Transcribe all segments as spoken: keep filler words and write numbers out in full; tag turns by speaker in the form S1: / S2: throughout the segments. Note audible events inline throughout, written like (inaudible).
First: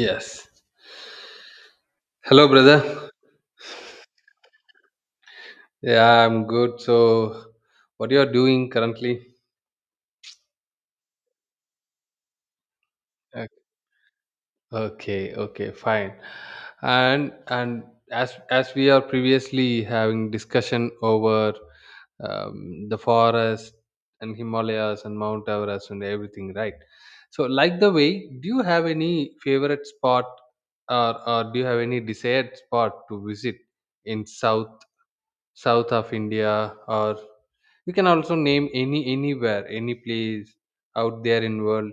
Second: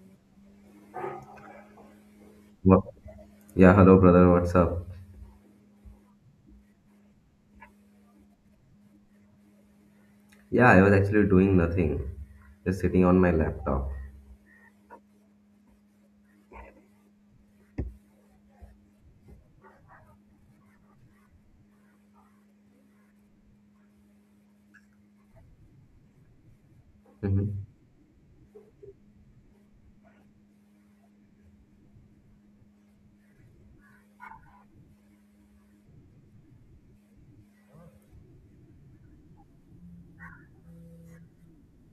S1: Yes. Hello,
S2: What?
S1: brother.
S2: Yeah, hello brother, what's up?
S1: Yeah, I'm good. So, what you are doing currently?
S2: Yeah, I was actually doing nothing, just sitting on my
S1: Uh,
S2: laptop.
S1: Okay, okay, fine. And and as as we are previously having discussion over um, the forest and Himalayas and Mount Everest and everything, right? So,
S2: Hmm.
S1: like the way, do you have any favorite spot or or do you have any desired spot to visit in South South of India or you can also name any anywhere, any place out there in world.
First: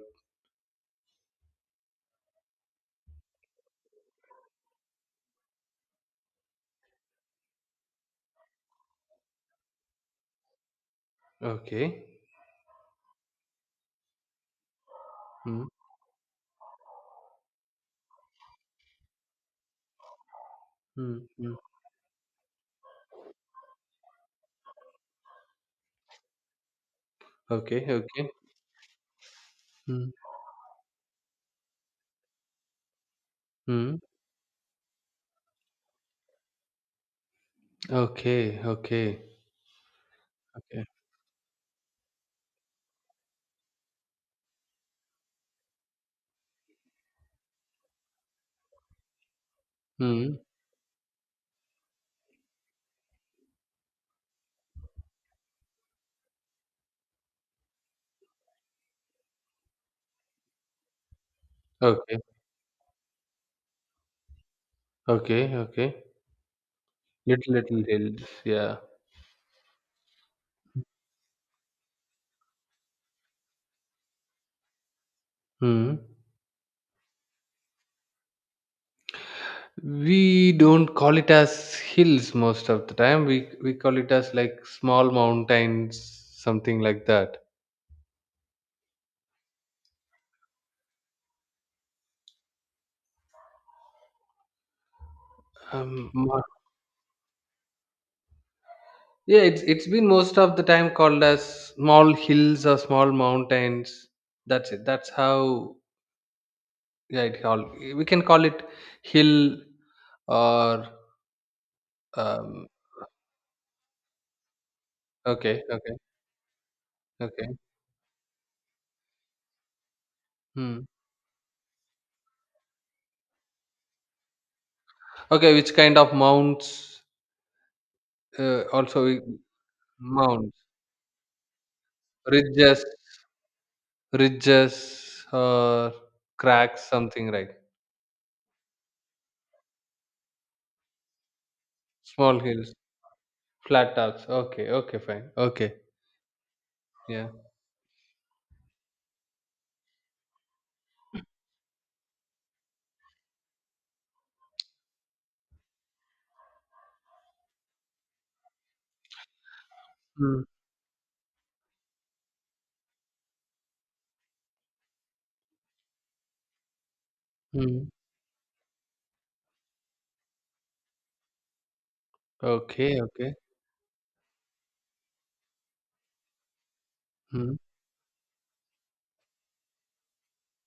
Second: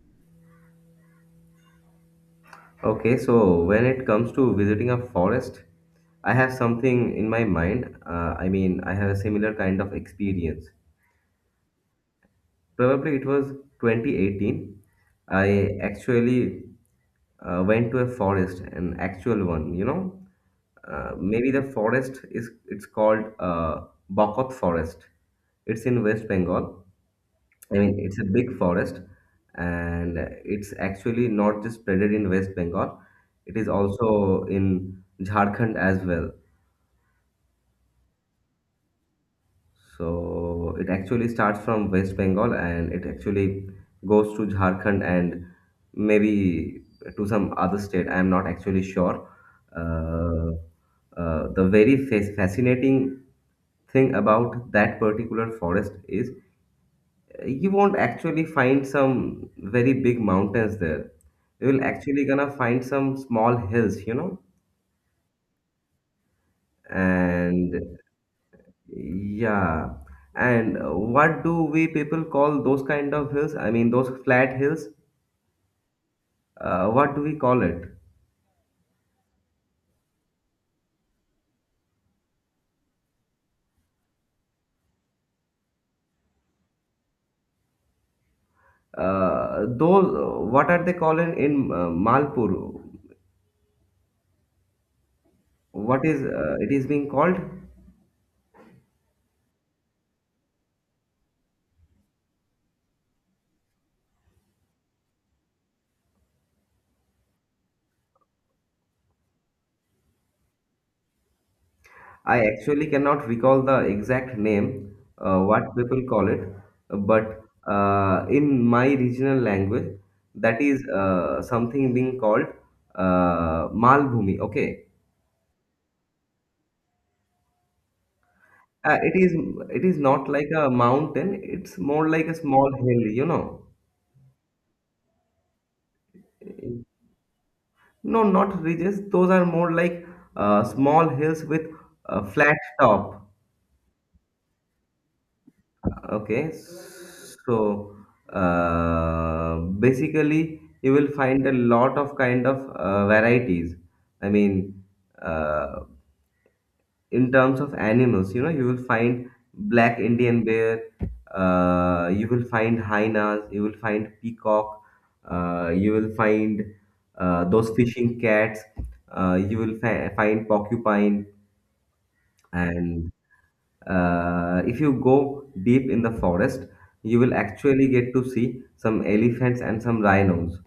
S2: Okay, so when it comes to visiting a forest, I have something in my mind. Uh, I mean, I have a similar kind of experience.
S1: Okay.
S2: Probably it was twenty eighteen.
S1: Hmm.
S2: I actually uh, went to a forest, an actual one, you know. Uh,
S1: Hmm.
S2: maybe
S1: Hmm.
S2: the forest is it's called uh, Bokot Forest. It's in West Bengal. I
S1: Okay.
S2: mean, it's a
S1: Okay.
S2: big forest,
S1: Hmm.
S2: and it's actually not just spreaded in West Bengal, it is
S1: Hmm.
S2: also in Jharkhand as well.
S1: Okay. Okay.
S2: So
S1: Okay.
S2: it actually starts from West Bengal and it actually goes to Jharkhand and maybe to some other state. I'm not actually sure.
S1: Hmm.
S2: Uh, uh, the very fa- fascinating thing about that particular forest is you won't actually find some very big mountains there. You will
S1: Okay.
S2: actually gonna find some small hills, you know.
S1: Okay. Okay. Little
S2: And
S1: little hills. Yeah.
S2: yeah, and uh, what do we people call those kind of hills? I mean, those flat hills.
S1: Hmm.
S2: Uh, what do we call it?
S1: We don't call it as hills most of the time. We we call it as like small mountains, something like that.
S2: Uh, those. What are they called in, in uh, Malpur? What
S1: Um,
S2: is uh, it is being called?
S1: Yeah, it's it's been most of the time called as small hills or small mountains. That's it. That's how, yeah, it all we can call it hill or
S2: I
S1: um,
S2: actually cannot recall the exact name, uh,
S1: okay,
S2: what
S1: okay,
S2: people call it, but
S1: okay,
S2: uh, in my regional language, that
S1: hmm,
S2: is uh, something being called uh, Malbhumi. Okay,
S1: okay. Which kind of mounts? Uh,
S2: uh,
S1: also
S2: it
S1: we-
S2: is it is not like
S1: mounts,
S2: a mountain; it's more like a small
S1: ridges,
S2: hill, you know.
S1: ridges or cracks, something like
S2: No, not ridges; those are more like uh, small hills with a
S1: small
S2: flat
S1: hills,
S2: top.
S1: flat tops. Okay, okay, fine. Okay,
S2: Okay,
S1: yeah.
S2: so uh, basically, you will find a lot of kind of uh, varieties. I mean, uh, in terms of animals, you know, you will find black
S1: Hmm.
S2: Indian bear, uh, you will find hyenas, you will find peacock, uh, you will find uh, those
S1: Hmm.
S2: fishing cats, uh, you will fi- find porcupine,
S1: Okay,
S2: and
S1: okay.
S2: uh, if you go deep in the forest you will
S1: Hmm.
S2: actually get to see some elephants and some rhinos.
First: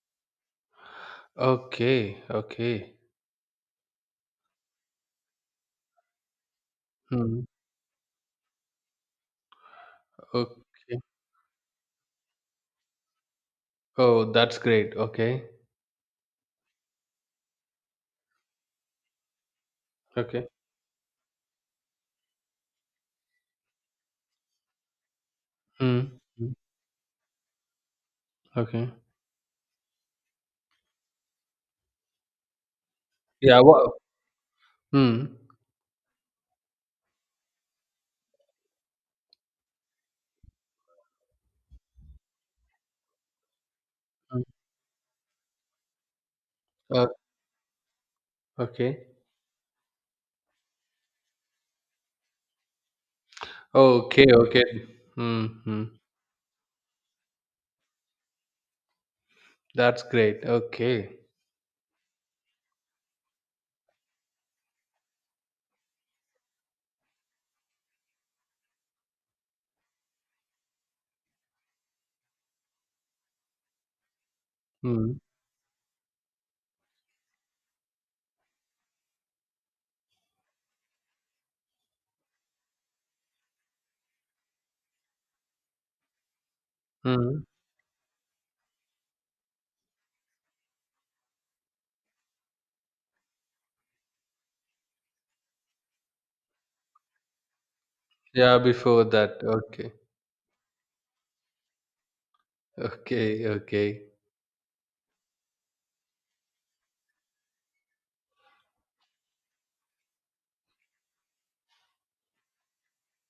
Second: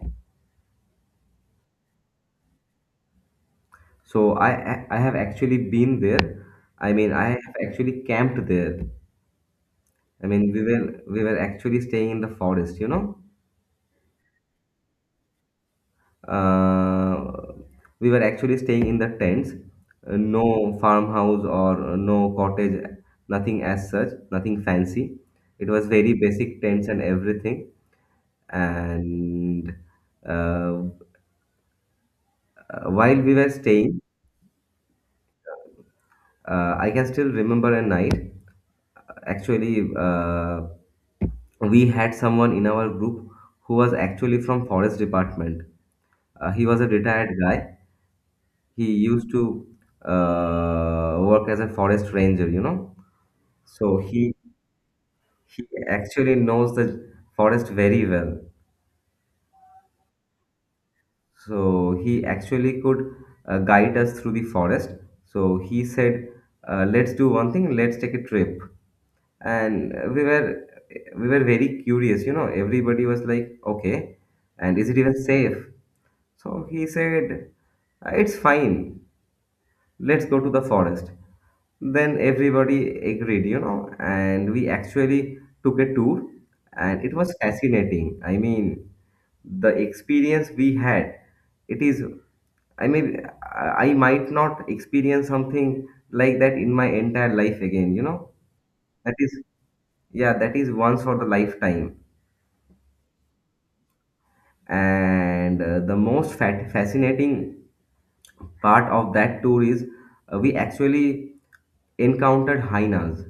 S1: Okay, okay.
S2: So i i i have actually been there. I mean I
S1: Hmm.
S2: have actually camped there. I mean we were
S1: Okay.
S2: we were actually staying in the forest, you know.
S1: Oh, that's great. Okay.
S2: uh, we were actually staying in the tents, uh,
S1: Okay.
S2: no farmhouse or uh, no cottage, nothing as such, nothing fancy, it was
S1: Hmm,
S2: very
S1: hmm,
S2: basic tents and everything.
S1: okay.
S2: And uh, Uh, while we were
S1: Yeah. What?
S2: staying,
S1: Hmm.
S2: uh, I can still remember a night. Actually, uh, we had someone in our group who was actually
S1: Hmm.
S2: from forest department. Uh, he was a
S1: Uh,
S2: retired guy. He
S1: okay.
S2: used to uh, work as a forest ranger, you know. So
S1: Okay.
S2: he
S1: Okay. Hmm.
S2: he
S1: Hmm.
S2: actually knows the forest very well.
S1: That's great. Okay.
S2: So he actually could uh, guide us through the forest. So he said, uh, "Let's do one thing. Let's take a trip." And we were we were very curious, you know. Everybody was like, okay, and is it
S1: Hmm.
S2: even safe? So he said, it's fine, let's go to the forest. Then everybody agreed, you know, and we actually took a tour, and it was
S1: Hmm.
S2: fascinating. I mean, the experience we had, it is, i mean i I might not experience something like that in my entire life again, you know.
S1: Yeah. Before
S2: That is,
S1: that. Okay.
S2: yeah, that is once for the lifetime.
S1: Okay. Okay.
S2: And uh, the most fat fascinating part of that tour is uh, we actually encountered hyenas.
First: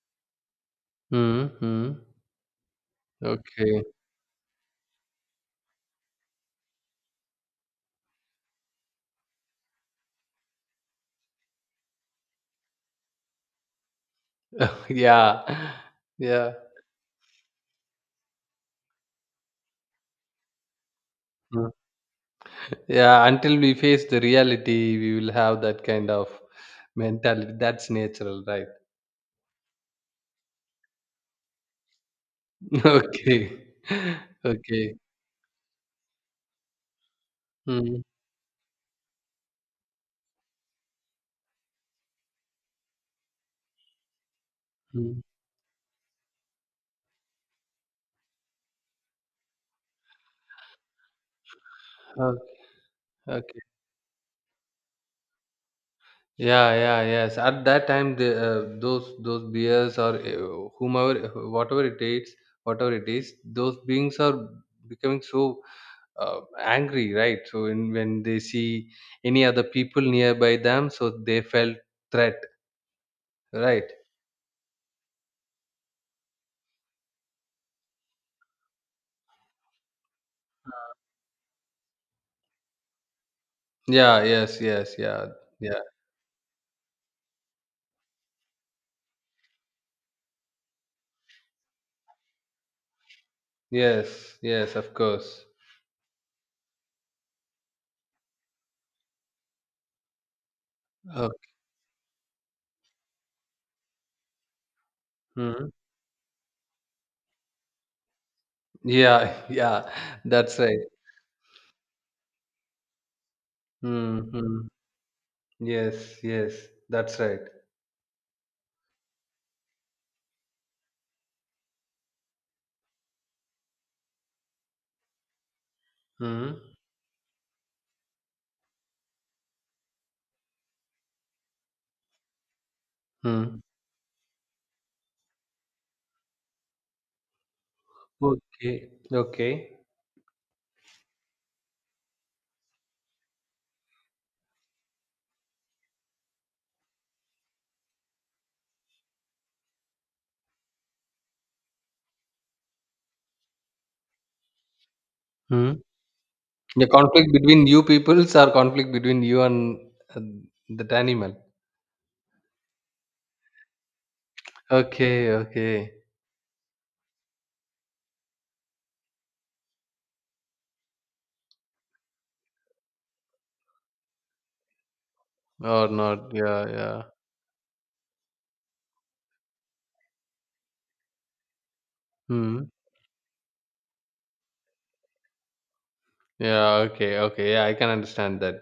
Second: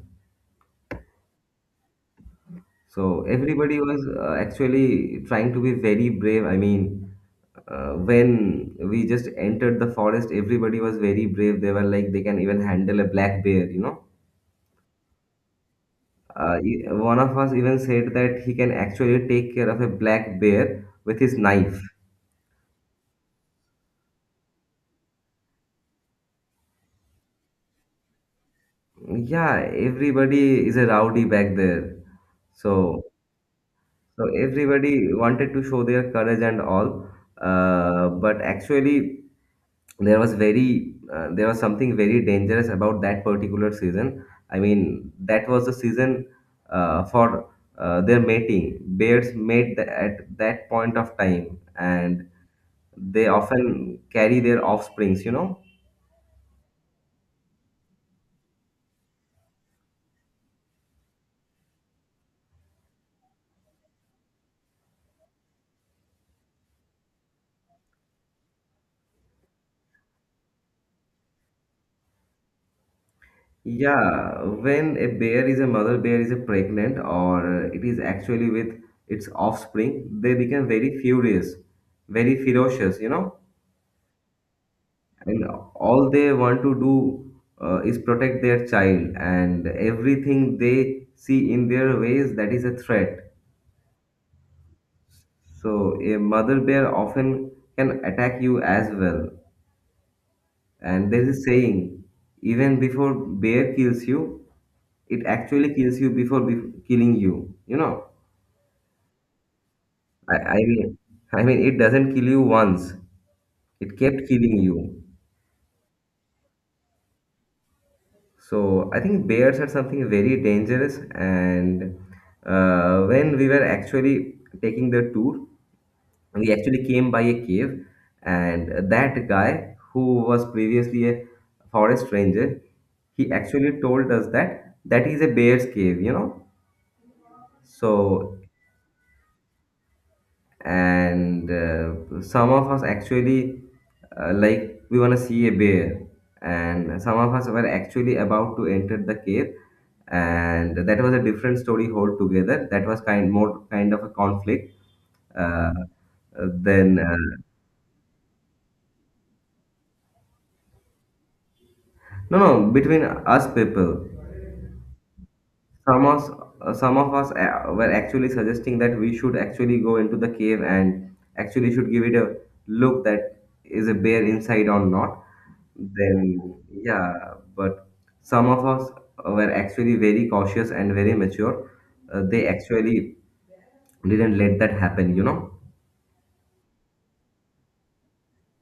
S1: Hmm. Hmm.
S2: So everybody
S1: Okay.
S2: was uh, actually trying to be very brave. I mean, uh, when we just entered the forest, everybody was very brave. They were like, they can even handle a black bear, you know.
S1: (laughs) Yeah. Yeah.
S2: Uh, e- one of us even said that he can actually take care of a black bear with his
S1: Hmm.
S2: knife.
S1: Yeah. Until we face the reality, we will have that kind of mentality. That's natural, right?
S2: Yeah, everybody is a rowdy back there.
S1: (laughs)
S2: So,
S1: Okay. (laughs)
S2: so
S1: Okay.
S2: everybody wanted to show their courage and all.
S1: Mm,
S2: Uh, but actually, there was very uh, there was something very dangerous about that particular season. I mean,
S1: mm.
S2: that was the season uh, for uh, their mating. Bears mate th- at that point of time, and
S1: Okay.
S2: they
S1: Okay.
S2: often carry their offsprings, you know.
S1: Yeah, yeah, yes. At that time, the uh, those those beers or uh, whomever, whatever it is, whatever it is, those beings are becoming so uh, angry, right? So in, when they see any other people nearby them, so they felt threat, right?
S2: Yeah, when a bear is a mother bear is a pregnant or it is actually with its offspring, they become very furious, very ferocious, you know,
S1: Yeah. Yes. Yes. Yeah.
S2: and
S1: Yeah.
S2: all they want to do uh, is protect their child, and everything they see in their ways that is a threat.
S1: Yes. Yes. Of course.
S2: So a mother bear often can attack you as well. And there
S1: Okay.
S2: is a saying, even before bear kills you, it
S1: Hmm.
S2: actually kills you before be- killing you, you know.
S1: Yeah. (laughs) Yeah.
S2: I, I
S1: That's right.
S2: mean, I mean, it doesn't kill you once. It kept killing
S1: Mm-hmm.
S2: you.
S1: Yes, yes, that's right.
S2: So I think bears are something very dangerous. And uh, when we were actually taking the tour, we
S1: Hmm.
S2: actually came by a cave, and that guy who was previously a forest ranger, he
S1: Hmm.
S2: actually told us that that is a bear's cave, you know. So
S1: Okay, okay.
S2: and uh, some of us actually uh, like we want to see a bear and some of us were actually about to enter the cave and that was a different story altogether. That was kind more kind of a conflict.
S1: Hmm.
S2: Uh,
S1: The
S2: then uh,
S1: conflict between you peoples or conflict between you and uh, that animal.
S2: No, no, between us people.
S1: Okay, okay.
S2: Some of uh, some of us uh, were actually suggesting that we should actually go into the cave and actually should give it a look that is a bear inside or not.
S1: Or not.
S2: Then
S1: Yeah, yeah.
S2: yeah, but some of us were actually very cautious and very mature. Uh, they
S1: Hmm.
S2: actually didn't let that happen, you know.
S1: Yeah, okay, okay. Yeah, I can understand that.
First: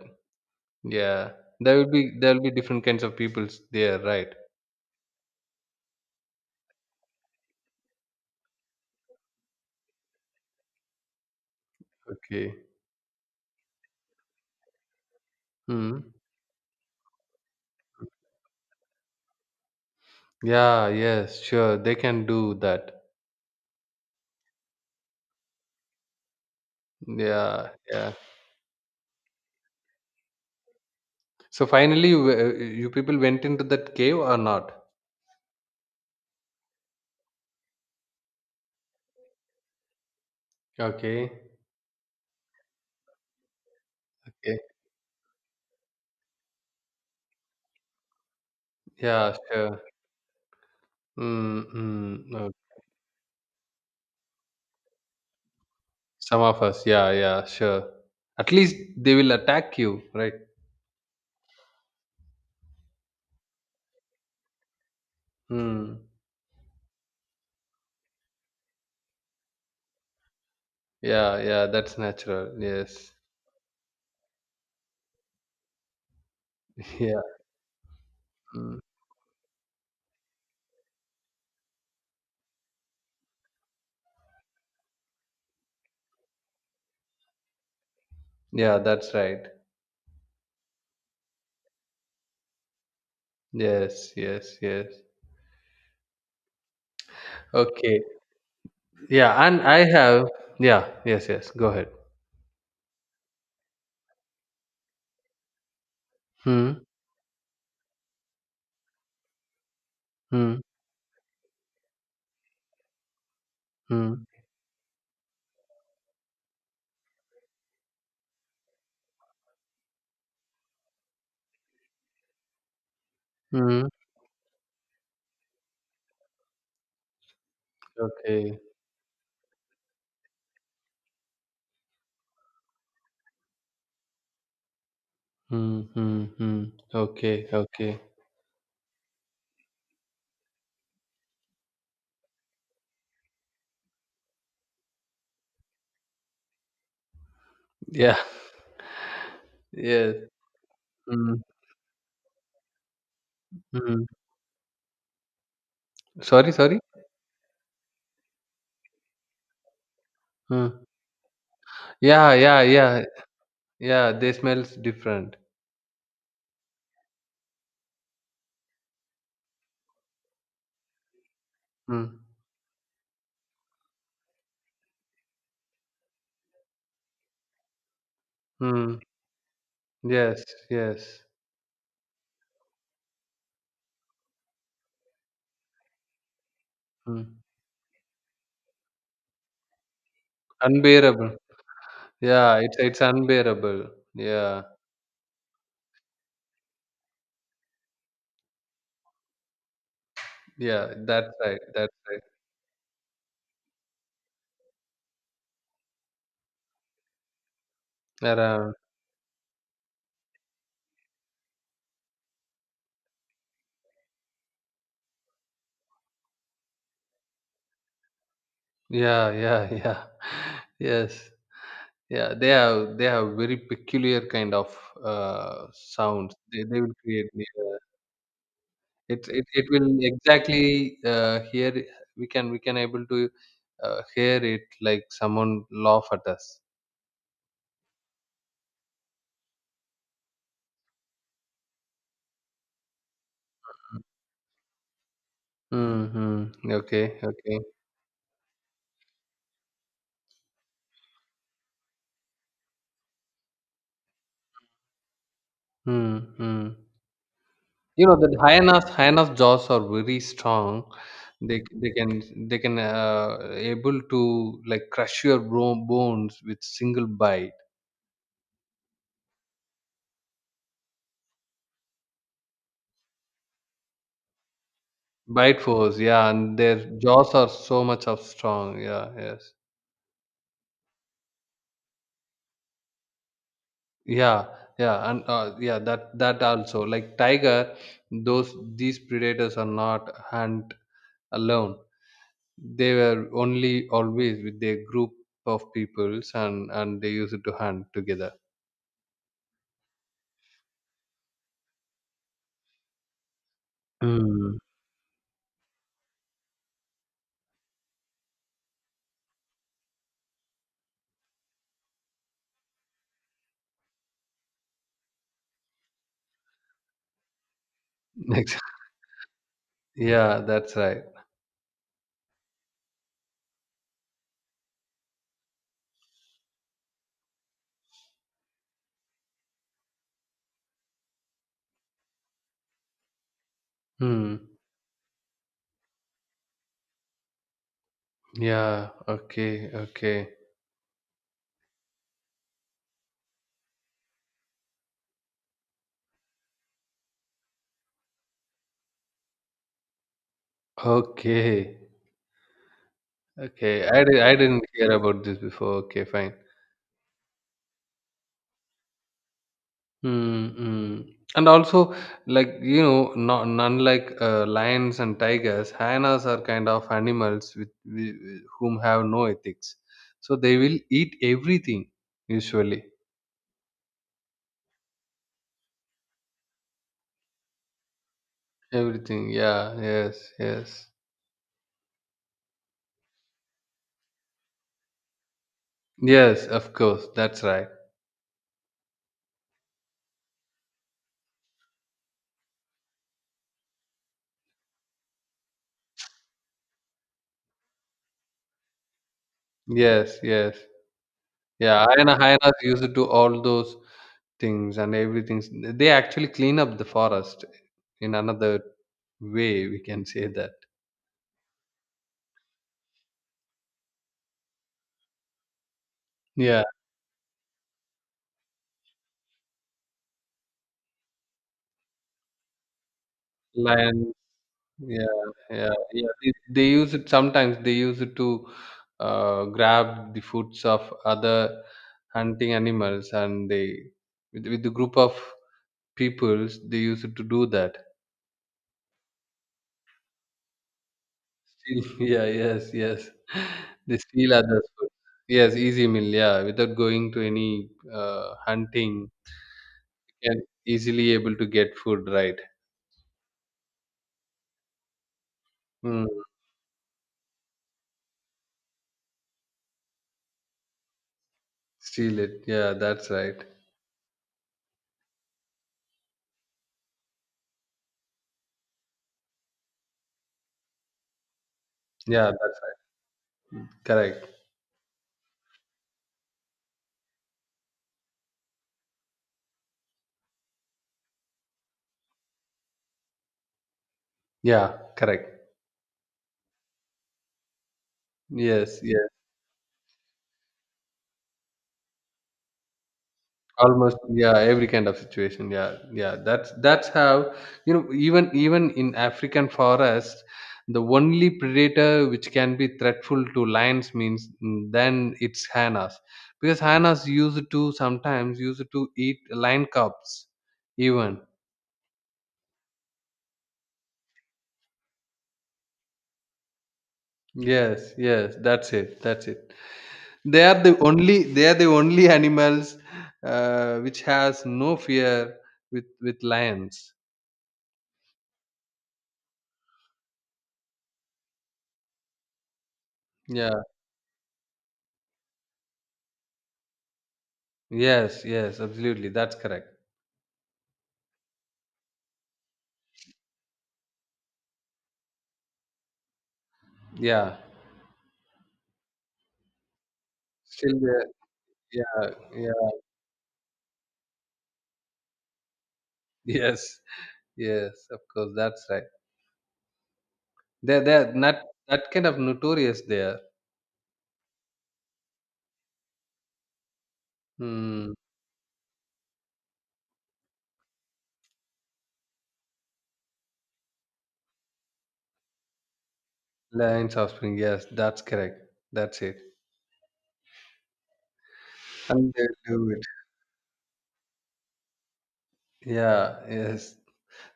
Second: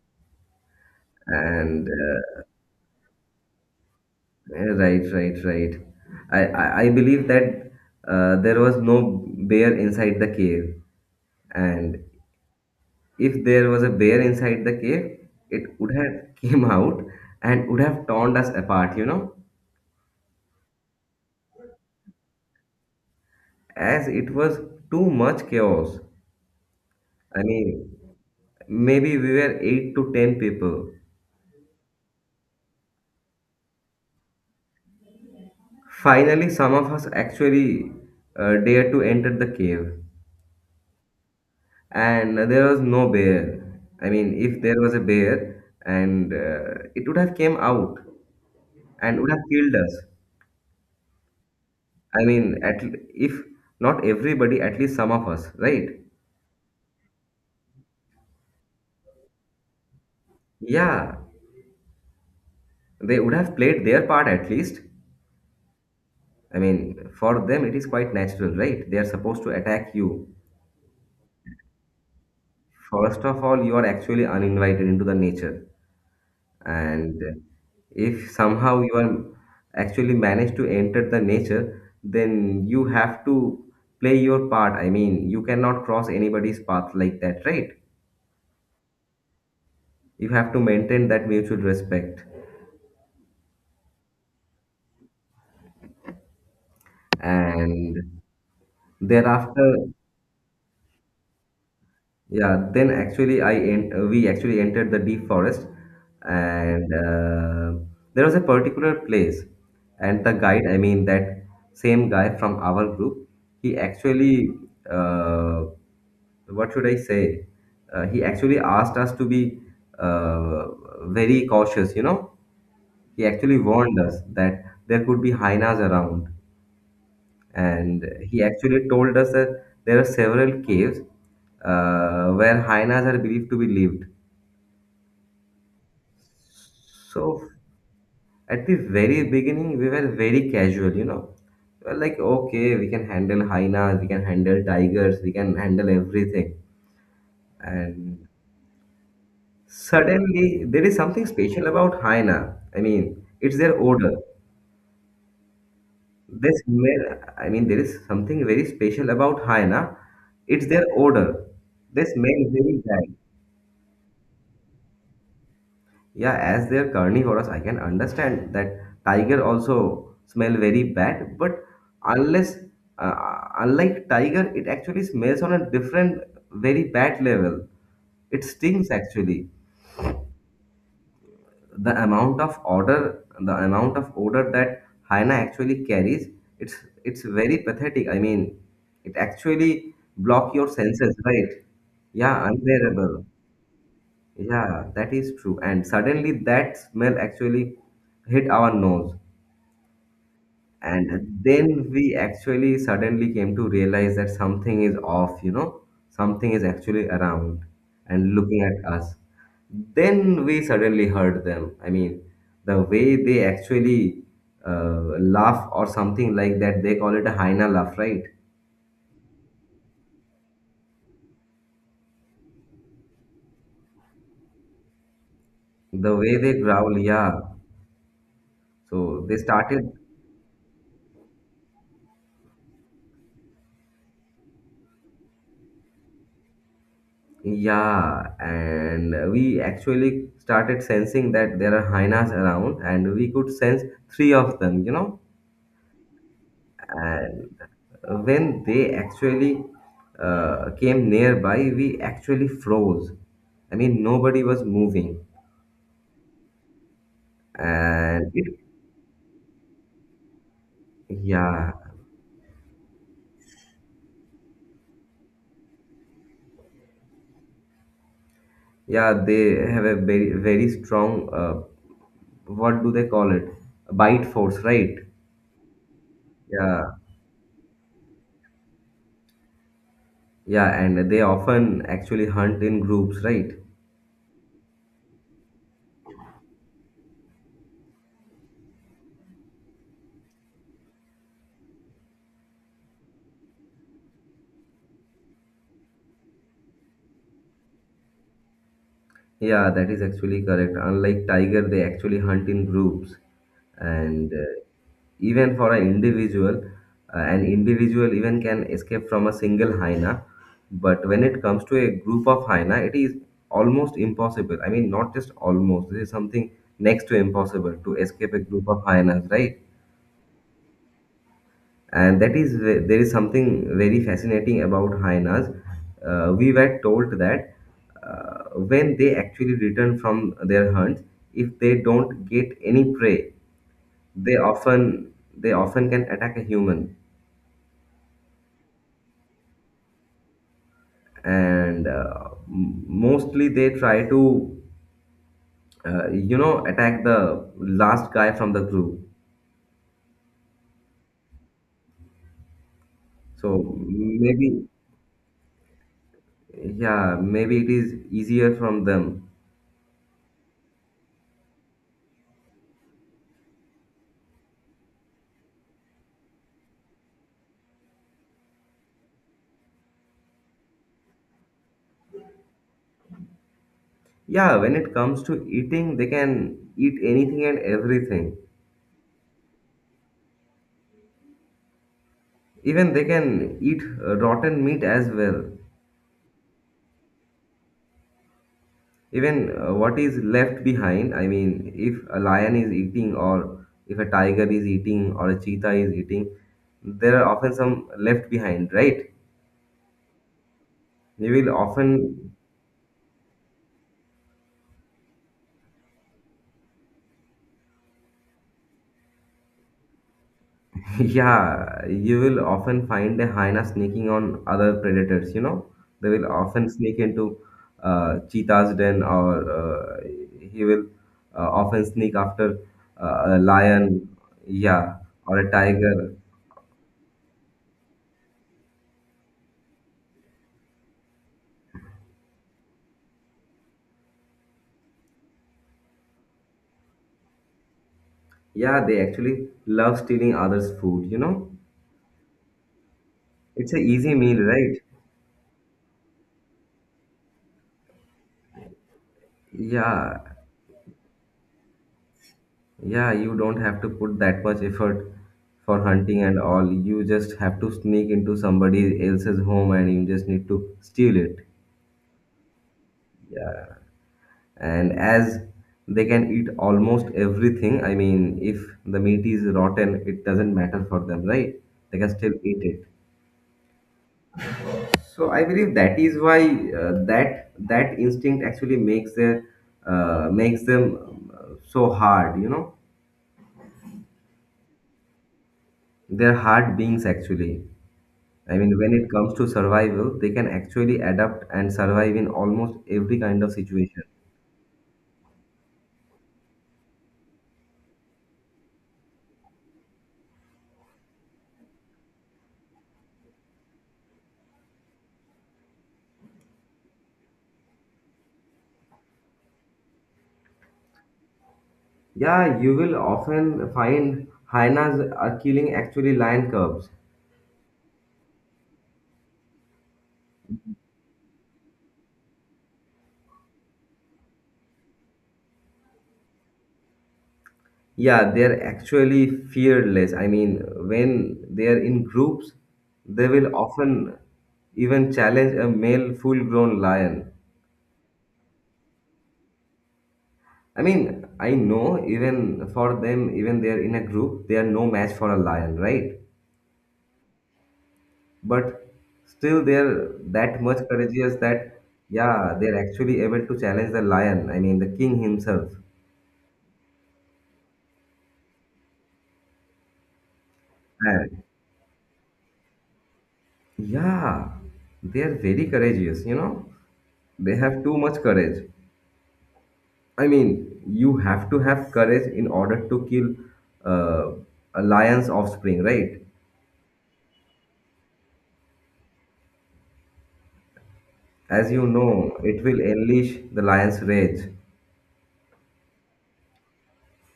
S1: Yeah. There
S2: And
S1: will be there will
S2: uh,
S1: be different kinds of peoples there, right?
S2: yeah, right, right, right. I, I, I believe that uh, there was no bear inside the cave, and
S1: Okay.
S2: if there was a bear inside the cave, it would
S1: Hmm.
S2: have (laughs) came out and would have torn us apart, you know,
S1: Yeah, yes, sure. They can do that.
S2: as it was too much chaos. I
S1: Yeah,
S2: mean,
S1: yeah.
S2: maybe we were eight to ten people.
S1: So finally, w- uh, you people went into that cave or not?
S2: Finally, some of us actually uh, dared to enter the cave,
S1: Okay.
S2: and there was no bear. I mean,
S1: Okay.
S2: if there was a bear, and uh, it would have came out and would
S1: Yeah,
S2: have killed
S1: sure.
S2: us.
S1: Mm, mm,
S2: I
S1: no.
S2: mean, at l- if not everybody, at least some of us, right?
S1: Some of us, yeah, yeah, sure. At least they will attack you, right?
S2: Yeah, they would have played their part at least.
S1: Mm.
S2: I mean, for them, it is quite natural, right? They are supposed to attack you.
S1: Yeah, yeah, that's natural. Yes.
S2: First of all, you are actually uninvited into the nature.
S1: (laughs) Yeah.
S2: And if
S1: Mm.
S2: somehow you are actually managed to enter the nature, then you have to play your part. I mean, you cannot cross anybody's path like that, right?
S1: Yeah, that's right.
S2: You have to maintain that mutual respect.
S1: Yes, yes, yes.
S2: And
S1: Okay. Yeah, and
S2: thereafter,
S1: I have, yeah, yes, yes. Go ahead.
S2: yeah, then actually I en- uh, we actually entered the deep forest,
S1: Hmm.
S2: and uh, there was a particular place, and the
S1: Hmm.
S2: guide, I mean that same guy from our group, he
S1: Hmm.
S2: actually, uh, what should I say? Uh, he actually asked us to be uh, very cautious. You know, he actually
S1: Hmm.
S2: warned us that there could be hyenas around, and he
S1: Okay.
S2: actually told us that there are several caves uh, where hyenas are believed to be lived.
S1: Hmm. Hmm. Hmm. Okay.
S2: So
S1: Okay.
S2: at the very beginning, we were very casual, you know. We were like, okay, we can handle hyenas, we can handle tigers, we can handle everything.
S1: Yeah.
S2: And
S1: (laughs) Yes.
S2: suddenly, there is something
S1: Hmm.
S2: special about hyena. I mean, it's their
S1: Hmm.
S2: odor. They
S1: Sorry, sorry.
S2: smell. I mean, there is something very special about hyena. It's
S1: Hmm.
S2: their odor. They
S1: Yeah,
S2: smell
S1: yeah,
S2: very
S1: yeah,
S2: bad.
S1: yeah. They smells different.
S2: Yeah, as they are carnivorous, I can understand that tiger also smell very bad, but
S1: Mm.
S2: unless uh, unlike tiger, it actually smells on a different, very bad level. It stings
S1: Mm.
S2: actually.
S1: Yes, yes.
S2: The amount of odor, the amount of odor that hyena actually carries, it's it's
S1: Mm.
S2: very pathetic. I mean, it actually block your senses,
S1: Unbearable.
S2: right? Yeah,
S1: Yeah, it's it's
S2: unbearable.
S1: unbearable. Yeah,
S2: Yeah, that is true. And suddenly that smell actually hit our nose.
S1: yeah. That's
S2: And
S1: right.
S2: then
S1: That's
S2: we
S1: right.
S2: actually suddenly came to realize that something is off, you know, something is actually around and looking
S1: Around.
S2: at us. Then we suddenly heard them. I mean, the way they actually uh, laugh or something like that, they call it a hyena laugh, right?
S1: Yeah, yeah, (laughs) yeah. Yes. Yeah. They have they have very peculiar kind of uh
S2: The
S1: sounds.
S2: way they
S1: They they will
S2: growl,
S1: create.
S2: yeah.
S1: Yeah.
S2: So
S1: It
S2: they
S1: it it
S2: started,
S1: will exactly uh hear. We can we can able to uh, hear it like someone laugh at us.
S2: yeah, and we actually started sensing that there are hyenas around, and we could sense three of them, you know.
S1: Mhm. Okay,
S2: And
S1: okay.
S2: when they actually uh, came nearby, we actually froze. I mean, nobody was moving,
S1: Mm, hmm. You know
S2: and
S1: that
S2: it,
S1: hyenas, hyenas jaws are very strong. They
S2: yeah,
S1: they can they can uh, able to like crush your bro- bones with single bite.
S2: yeah, they have a very, very strong, uh, what do they call it? Bite force, right?
S1: Bite force, yeah, and their
S2: Yeah,
S1: jaws are so much of strong. Yeah, yes.
S2: yeah, and they often actually hunt in groups, right?
S1: Yeah, yeah, and uh, yeah, that that also like tiger, those these predators are not hunt alone. They were only always with their group of peoples and and they used to hunt together.
S2: Yeah, that is actually correct. Unlike tiger, they actually hunt in groups. And
S1: Mm.
S2: uh, even for an individual, uh, an individual even can escape from a single hyena. But when it comes to a group of hyena, it is almost impossible. I mean, not just almost, this is something next to impossible to escape a
S1: Ex-
S2: group of hyenas, right?
S1: (laughs) yeah, that's right.
S2: And that is ve- there is something very fascinating about hyenas. Uh, we were told that uh, when they actually return from their hunts, if they don't get any prey, they
S1: Hmm.
S2: often they often can attack a human,
S1: Yeah, okay, okay,
S2: and uh, m- mostly they try to uh, you know attack the last guy from the group.
S1: okay,
S2: So
S1: okay. I, di- I didn't
S2: maybe
S1: hear about this before. Okay, fine.
S2: yeah, maybe it is easier from them.
S1: Hmm. Hmm. And also, like, you know, not unlike uh, lions and tigers, hyenas are kind of animals with, with whom have no ethics, so they will eat everything usually.
S2: Yeah, when it comes to eating, they can eat anything and everything.
S1: Everything. Yeah. Yes. Yes.
S2: Even they can eat uh, rotten meat as well.
S1: Yes. Of course. That's right.
S2: Even uh, what is left behind, I mean, if a lion is eating, or if a tiger is eating, or a cheetah is eating, there are often some left behind, right?
S1: Yes. Yes.
S2: You will
S1: Yeah. Hyena,
S2: often
S1: hyenas used to do all those things and everything. They actually clean up the forest in another way. We can say that.
S2: (laughs) yeah, you will often find a hyena sneaking on other predators, you know. They will
S1: Yeah.
S2: often sneak into uh, cheetah's den, or uh, he will uh, often sneak after uh, a
S1: Lion.
S2: lion, yeah,
S1: Yeah.
S2: or a
S1: Yeah. Yeah.
S2: tiger.
S1: They, they use it sometimes. They use it to uh, grab the foods of other hunting animals, and they with, with the group of peoples they used to do that.
S2: Yeah, they actually love stealing others' food, you know.
S1: Steal. (laughs) Yeah, yes, yes.
S2: It's an
S1: They
S2: easy
S1: steal
S2: meal,
S1: others'
S2: right?
S1: food. Yes, easy meal, yeah. Without going to any uh, hunting,
S2: Yeah,
S1: can easily able to get food, right?
S2: yeah, you don't have to put that much effort for
S1: Mm,
S2: hunting and all. You just have to sneak into somebody else's home and you just need to steal it.
S1: steal it. Yeah, that's right.
S2: And as they can eat almost everything, I mean, if the meat is rotten, it doesn't matter for them, right? They can
S1: Yeah,
S2: still
S1: that's
S2: eat
S1: right.
S2: it.
S1: Correct.
S2: So I believe that is why uh, that that instinct actually makes their uh, makes them um, so hard, you know.
S1: Yeah, correct.
S2: They're hard beings actually. I mean,
S1: Yes,
S2: when it
S1: yes.
S2: comes to survival, they can actually adapt and survive in almost every kind of
S1: Almost,
S2: situation.
S1: yeah, every kind of situation, yeah, yeah, that's that's how, you know, even even in African forest, the only predator which can be threatful to lions means, mm, then it's hyenas because hyenas used to sometimes used to eat lion cubs even.
S2: Yeah, you will often find hyenas are killing actually lion cubs.
S1: Yes, yes, that's it, that's it. They are the only they are the only animals uh, which has no fear with with lions.
S2: Yeah, they're actually fearless. I mean, when they're in groups, they will
S1: Yeah,
S2: often even challenge a male full-grown lion.
S1: yes, yes, absolutely, that's correct.
S2: I mean, I know even for them, even they're in a group, they are no match for a lion, right?
S1: Yeah,
S2: But still they're that
S1: still
S2: much
S1: there.
S2: courageous that
S1: Yeah,
S2: yeah,
S1: yeah,
S2: they're actually able to challenge the lion, I mean the king himself.
S1: (laughs) yes, yes, of course, that's right. They're, they're not
S2: And
S1: that kind of notorious there.
S2: yeah, they're very courageous, you know. They have
S1: Hmm.
S2: too much courage. I mean, you have to have courage in order to kill uh, a lion's offspring, right?
S1: Lions offspring, yes, that's correct. That's it.
S2: As you know,
S1: And they
S2: it
S1: do
S2: will
S1: it.
S2: unleash the lion's rage.
S1: Yeah, yes,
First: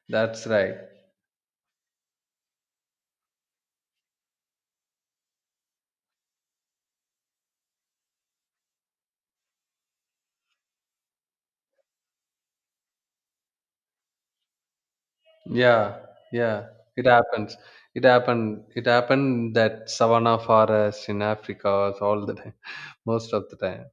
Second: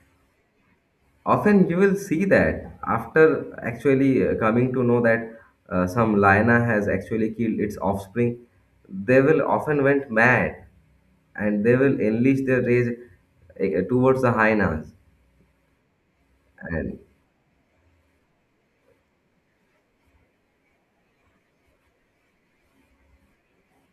S1: that's right.
S2: Often you will see that after actually uh, coming to know that uh, some lion has actually killed its offspring, they will often went mad and they will unleash their rage uh, towards the hyenas.
S1: Yeah, yeah,
S2: And,
S1: it happens. It happened. It happened that savanna forest in Africa was all the time, (laughs) most of the time.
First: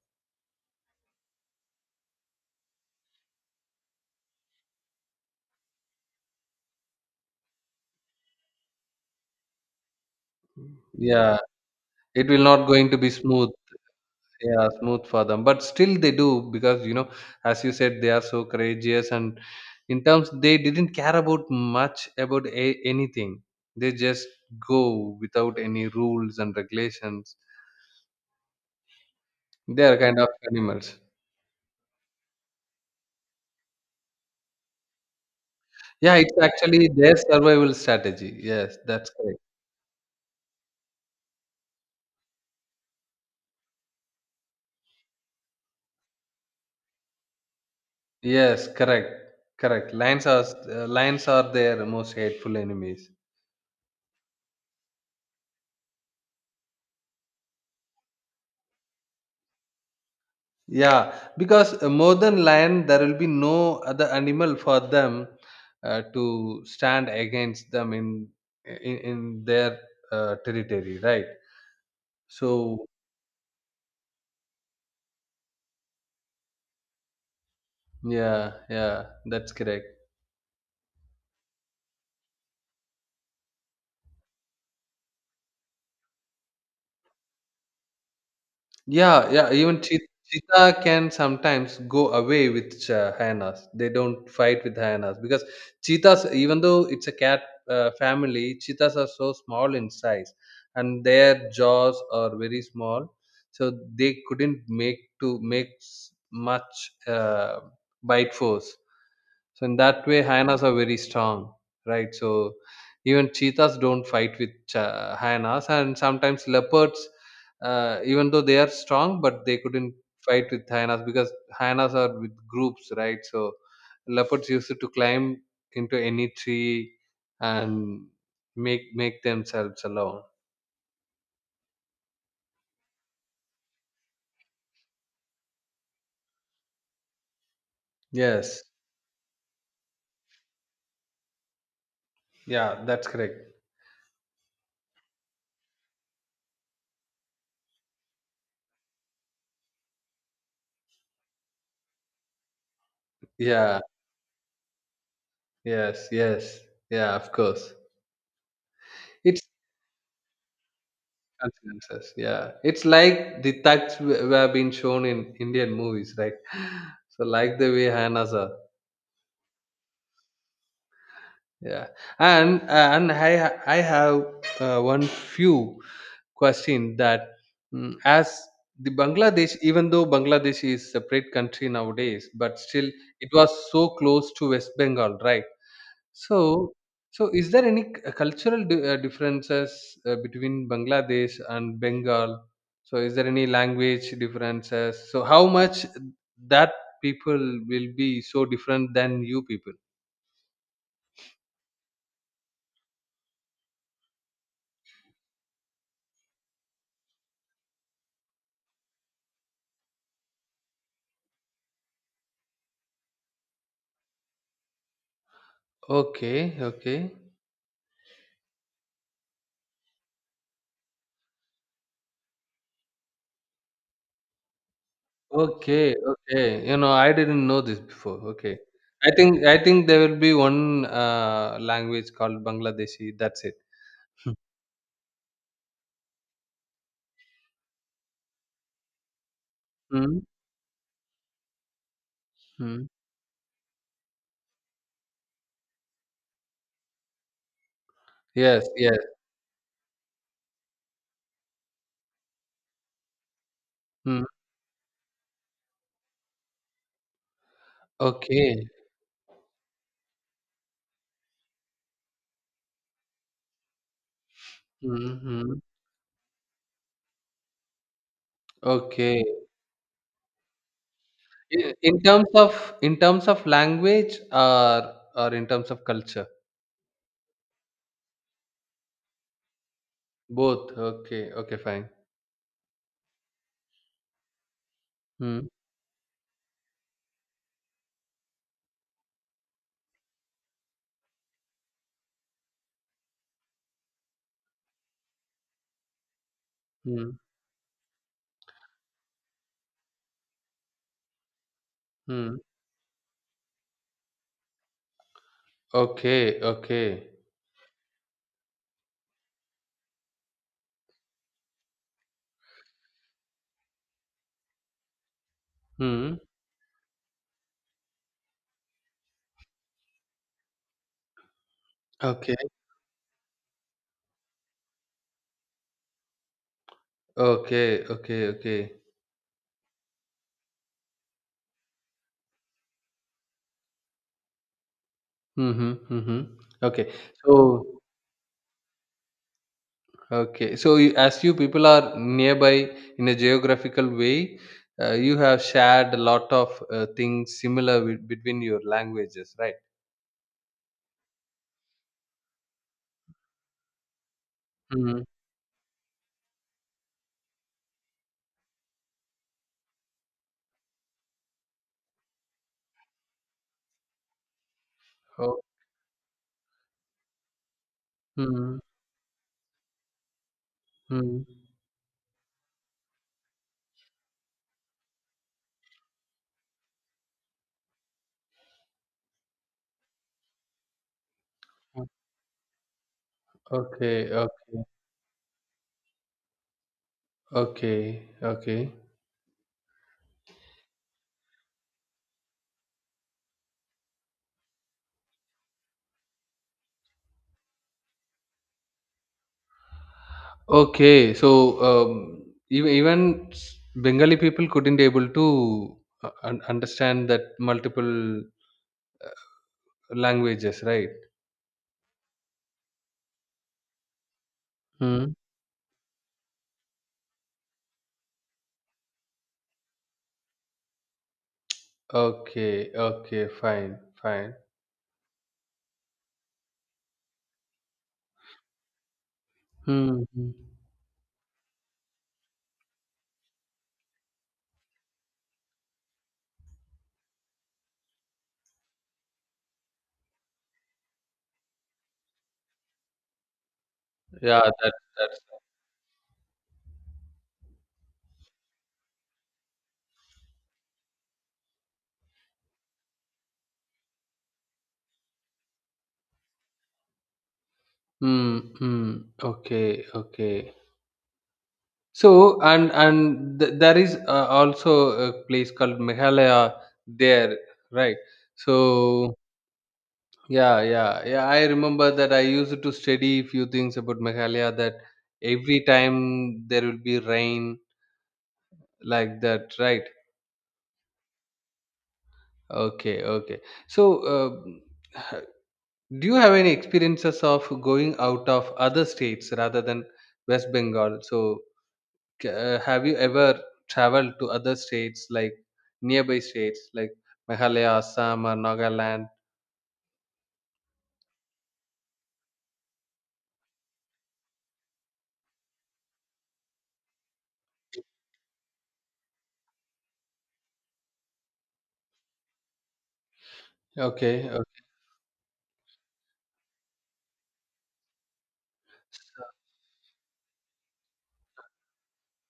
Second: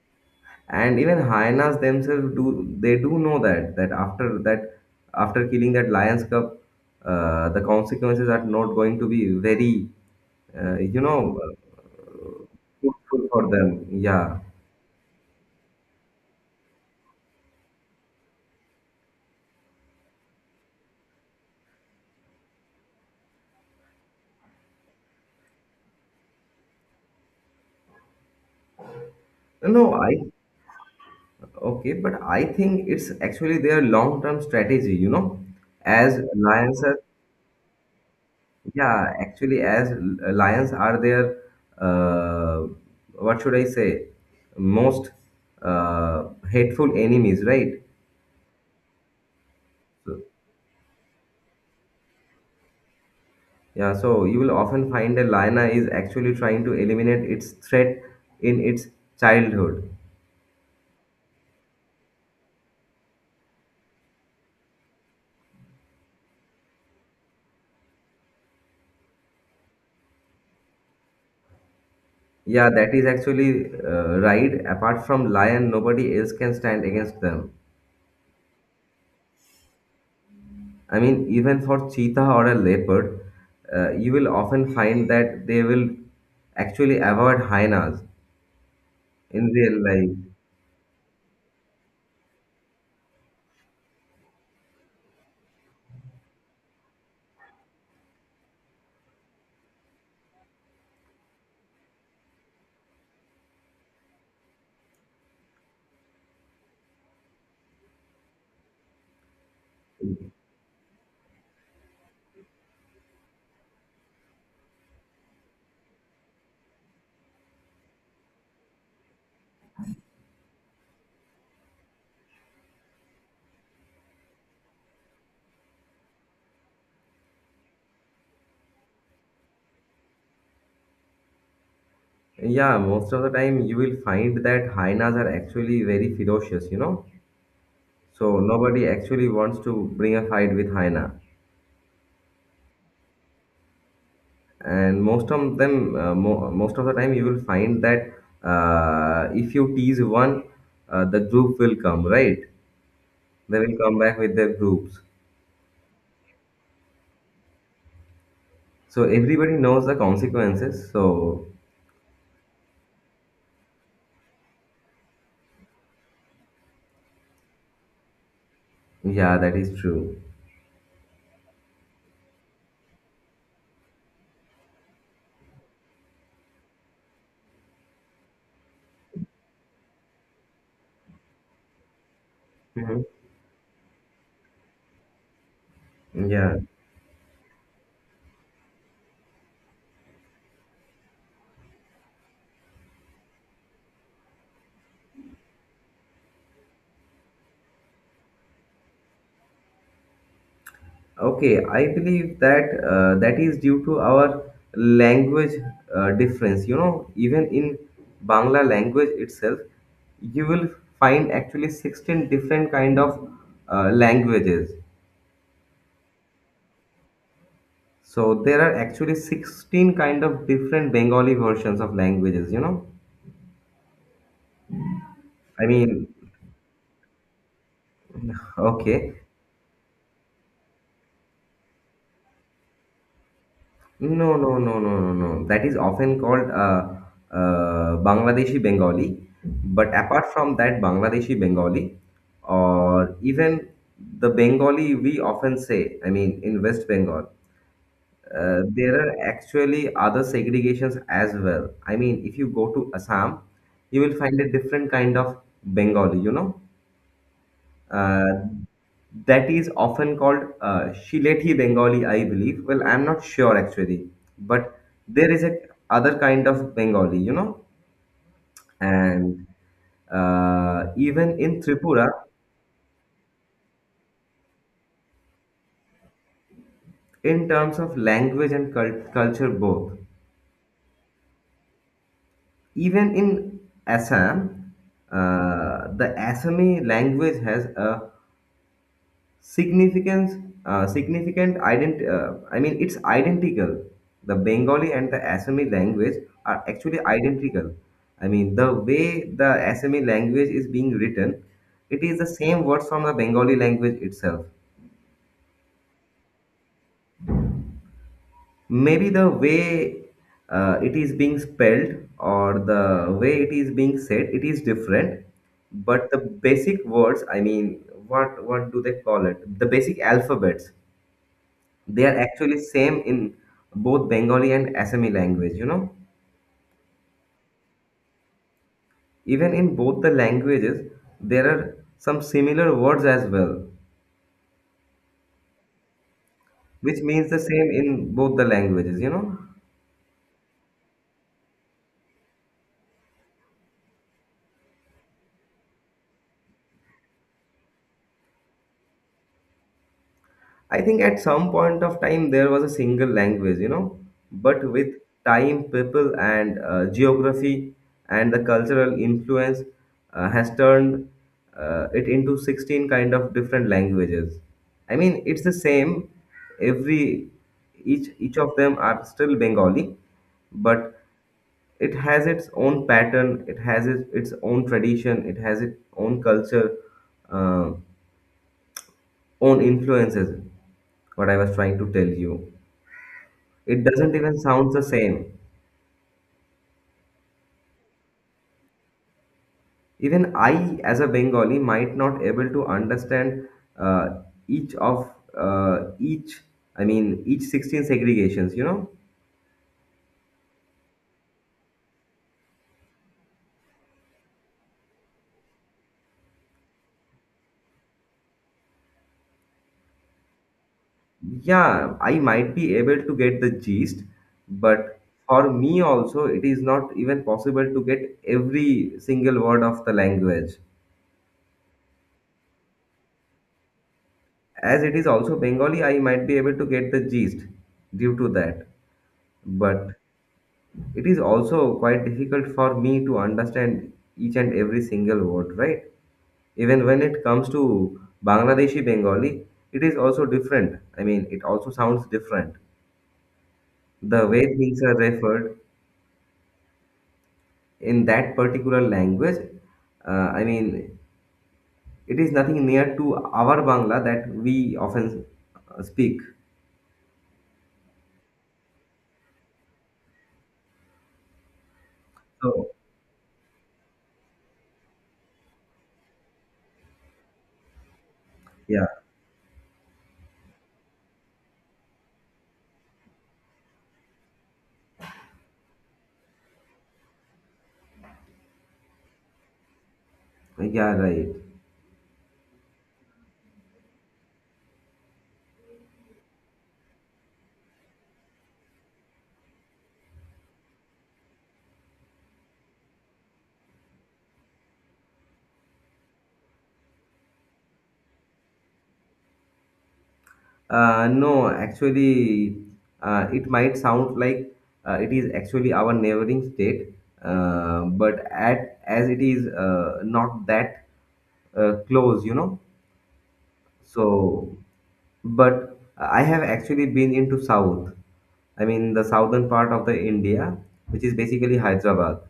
S2: and even hyenas themselves do they do know that that after that after killing that lion's cub, uh, the consequences are not going to be very uh, you
S1: Yeah,
S2: know uh,
S1: it will not going to be
S2: fruitful for
S1: smooth.
S2: them. Yeah.
S1: Yeah, smooth for them. But still they do because you know, as you said, they are so courageous and in terms they didn't care about much about a- anything. They just go without any rules and regulations. They
S2: No,
S1: are kind
S2: I—
S1: of animals.
S2: okay, but I think it's actually their long-term strategy, you know,
S1: Yeah,
S2: as
S1: it's
S2: lions
S1: actually
S2: are,
S1: their survival strategy. Yes, that's
S2: yeah,
S1: correct.
S2: actually as lions are their, uh, what should I say, most uh, hateful enemies, right?
S1: Yes, correct. Correct.
S2: So—
S1: Lions are uh, lions are their most hateful enemies.
S2: yeah, so you will often find a lion is actually trying to eliminate its threat in its childhood.
S1: Yeah, because uh, more than lion, there will be no other animal for them uh, to stand against them in in, in their uh, territory, right?
S2: Yeah,
S1: So
S2: that is actually uh, right. Apart from lion, nobody else can stand against them.
S1: yeah, yeah, that's correct.
S2: I mean, even for cheetah or a leopard, uh, you will often find that they will actually avoid hyenas
S1: Yeah,
S2: in
S1: yeah.
S2: real
S1: Even cheet-
S2: life.
S1: cheetah can sometimes go away with uh, hyenas. They don't fight with hyenas because cheetahs, even though it's a cat uh, family, cheetahs are so small in size and their jaws are very small, so they couldn't make to make s- much uh, bite force. So in that way, hyenas are very strong, right? So even cheetahs don't fight with uh, hyenas, and sometimes leopards, uh, even though they are strong, but they couldn't fight with hyenas because hyenas are with groups, right? So leopards used to climb into any tree and make make themselves alone.
S2: Yeah, most of the time you will find that hyenas are actually very ferocious, you know. So
S1: Yes,
S2: nobody actually wants to bring a fight with hyena.
S1: yeah, that's correct.
S2: And most of them, uh, mo- most of the time, you will find that uh, if you tease one, uh, the group will come, right? They will
S1: Yeah,
S2: come back with their groups.
S1: yes, yes, yeah, of course.
S2: So
S1: It's
S2: everybody knows the consequences. So
S1: consequences. Yeah, it's like the thugs w- were being shown in Indian movies, right? (laughs) (sighs) So like the way Hannah's are.
S2: yeah, that is true.
S1: Yeah, and uh, and I ha- I have uh, one few question that, mm, as the Bangladesh, even though Bangladesh is separate country nowadays, but still
S2: Mhm.
S1: it was so close to West Bengal, right?
S2: Yeah.
S1: So, so is there any c- uh, cultural di- uh, differences uh, between Bangladesh and Bengal? So, is there any language differences? So, how much that people will be so different than you people?
S2: Okay, I believe that uh, that is due to our language uh, difference. You know, even in Bangla language itself, you will find actually sixteen different kind of uh, languages.
S1: Okay, okay,
S2: So there are actually sixteen kind of different Bengali versions of languages, you know. I
S1: okay,
S2: mean,
S1: okay. You know, I didn't know this before. Okay, I
S2: okay.
S1: think I think there will be one uh, language called Bangladeshi. That's it.
S2: No,
S1: (laughs)
S2: no, no, no, no, no. That is often called uh, uh, Bangladeshi Bengali. But apart from that, Bangladeshi Bengali,
S1: Mm-hmm.
S2: or even the Bengali we often say, I mean, in West Bengal, uh,
S1: Yes,
S2: there
S1: yes.
S2: are actually other segregations as well. I mean, if you go to Assam, you will
S1: Mm.
S2: find a different kind of Bengali, you know. Uh,
S1: Okay.
S2: that is often called uh, Shileti Bengali, I believe. Well, I'm not sure actually, but there is a
S1: Mm-hmm.
S2: other kind of Bengali, you know,
S1: Okay.
S2: and uh, even in
S1: I- in
S2: Tripura,
S1: terms of in terms of language or or in terms of culture,
S2: in terms of language and cult- culture, both.
S1: both. Okay, okay, fine.
S2: Even in Assam,
S1: Hmm,
S2: uh, the Assami language has a significance uh, significant ident uh, I mean it's identical. The Bengali and the Assami language are actually
S1: hmm,
S2: identical. I mean, the way the Assami language is being written, it is the
S1: hmm,
S2: same words from the Bengali language itself.
S1: okay, okay,
S2: Maybe the way uh, it is being spelled or the way it is being said it is different, but the
S1: hmm,
S2: basic words, I mean, what what do they call it, the basic alphabets, they are
S1: okay,
S2: actually same in both Bengali and Assami language, you know.
S1: okay, okay, okay,
S2: Even in both the languages, there are some similar words as well
S1: hmm, hmm, hmm, hmm. Okay,
S2: which means the
S1: so
S2: same in both the languages, you know.
S1: okay, so you- as you people are nearby in a geographical way, uh, you have shared a lot of uh, things similar with, between your languages, right?
S2: I think at some point of time there was a single language, you know, but with
S1: Hmm.
S2: time, people, and uh, geography and the cultural influence uh, has turned uh, it into sixteen kind of different languages. I mean,
S1: Oh,
S2: it's the same. Every each each of
S1: hmm,
S2: them are still Bengali, but
S1: hmm,
S2: it has its own pattern. It has its, its own tradition. It has its own culture, uh, own influences. What I was trying to tell you. It
S1: okay,
S2: doesn't even
S1: okay.
S2: sound the same.
S1: Okay, okay,
S2: Even I, as a Bengali, might not able to understand uh, each of uh, each. I mean, each sixteen segregations, you know.
S1: okay. So um, even even s- Bengali people couldn't able to uh, un- understand that multiple uh, languages, right?
S2: Yeah, I might be able to get the gist, but
S1: Hmm.
S2: for me also, it is not even possible to get every single word of the language.
S1: Okay, okay, fine, fine.
S2: As it is also Bengali, I might be able to get the gist due to that. But
S1: Hmm. Hmm.
S2: it is also quite difficult for me to understand each and every single word, right? Even when it comes to Bangladeshi Bengali, it is also different. I mean, it also sounds different. The
S1: Yeah,
S2: way
S1: that
S2: things are
S1: that's.
S2: referred in that particular language, uh, I mean, it is nothing near to our Bangla that we often uh, speak.
S1: Hmm. Hmm. Okay. Okay. So
S2: So,
S1: and and th- there is uh, also a place called Meghalaya there, right?
S2: yeah,
S1: So yeah, yeah, yeah. I remember that I used to study few things about Meghalaya that every time there will be rain like that, right?
S2: yeah, right.
S1: Okay, okay. So, uh, (sighs) do you have any experiences of going out of other states rather than West Bengal? So, c- uh, have you ever traveled to other states like nearby states like Meghalaya, Assam, or Nagaland?
S2: Uh, no, actually, uh, it might sound like uh, it is actually our neighboring state, uh, but at as it is uh, not that uh, close, you know.
S1: Okay,
S2: So,
S1: okay.
S2: but I have actually been into south. I mean, the southern part of the India, which is basically Hyderabad.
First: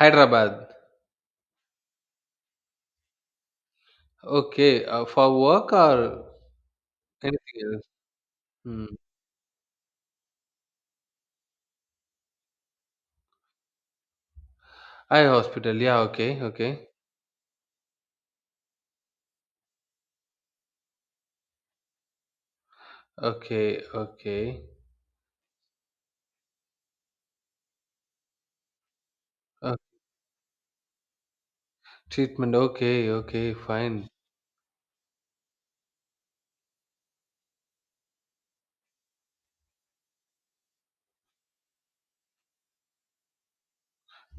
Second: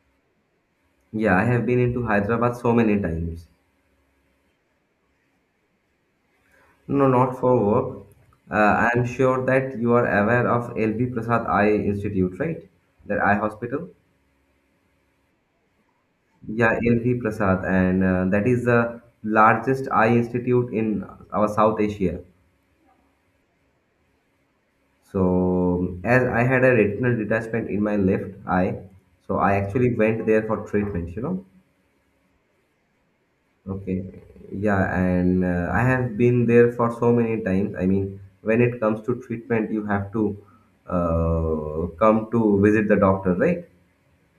S1: Hyderabad.
S2: Yeah, I have been into Hyderabad so many times.
S1: Okay, uh, for work or
S2: No, not for
S1: anything else?
S2: work. Uh,
S1: Hmm.
S2: I am sure that you are aware of L B Prasad Eye Institute, right? That eye hospital.
S1: Eye hospital. Yeah. Okay.
S2: Yeah,
S1: Okay.
S2: L V Prasad, and uh, that is the largest eye institute in our South Asia.
S1: Okay. Okay.
S2: So, as I had a retinal detachment in my left eye, so I
S1: Uh,
S2: actually went there for treatment, you know.
S1: Treatment. Okay. Okay.
S2: Okay,
S1: Fine.
S2: yeah, and uh, I have been there for so many times. I mean, when it comes to treatment, you have to uh, come to visit the doctor, right?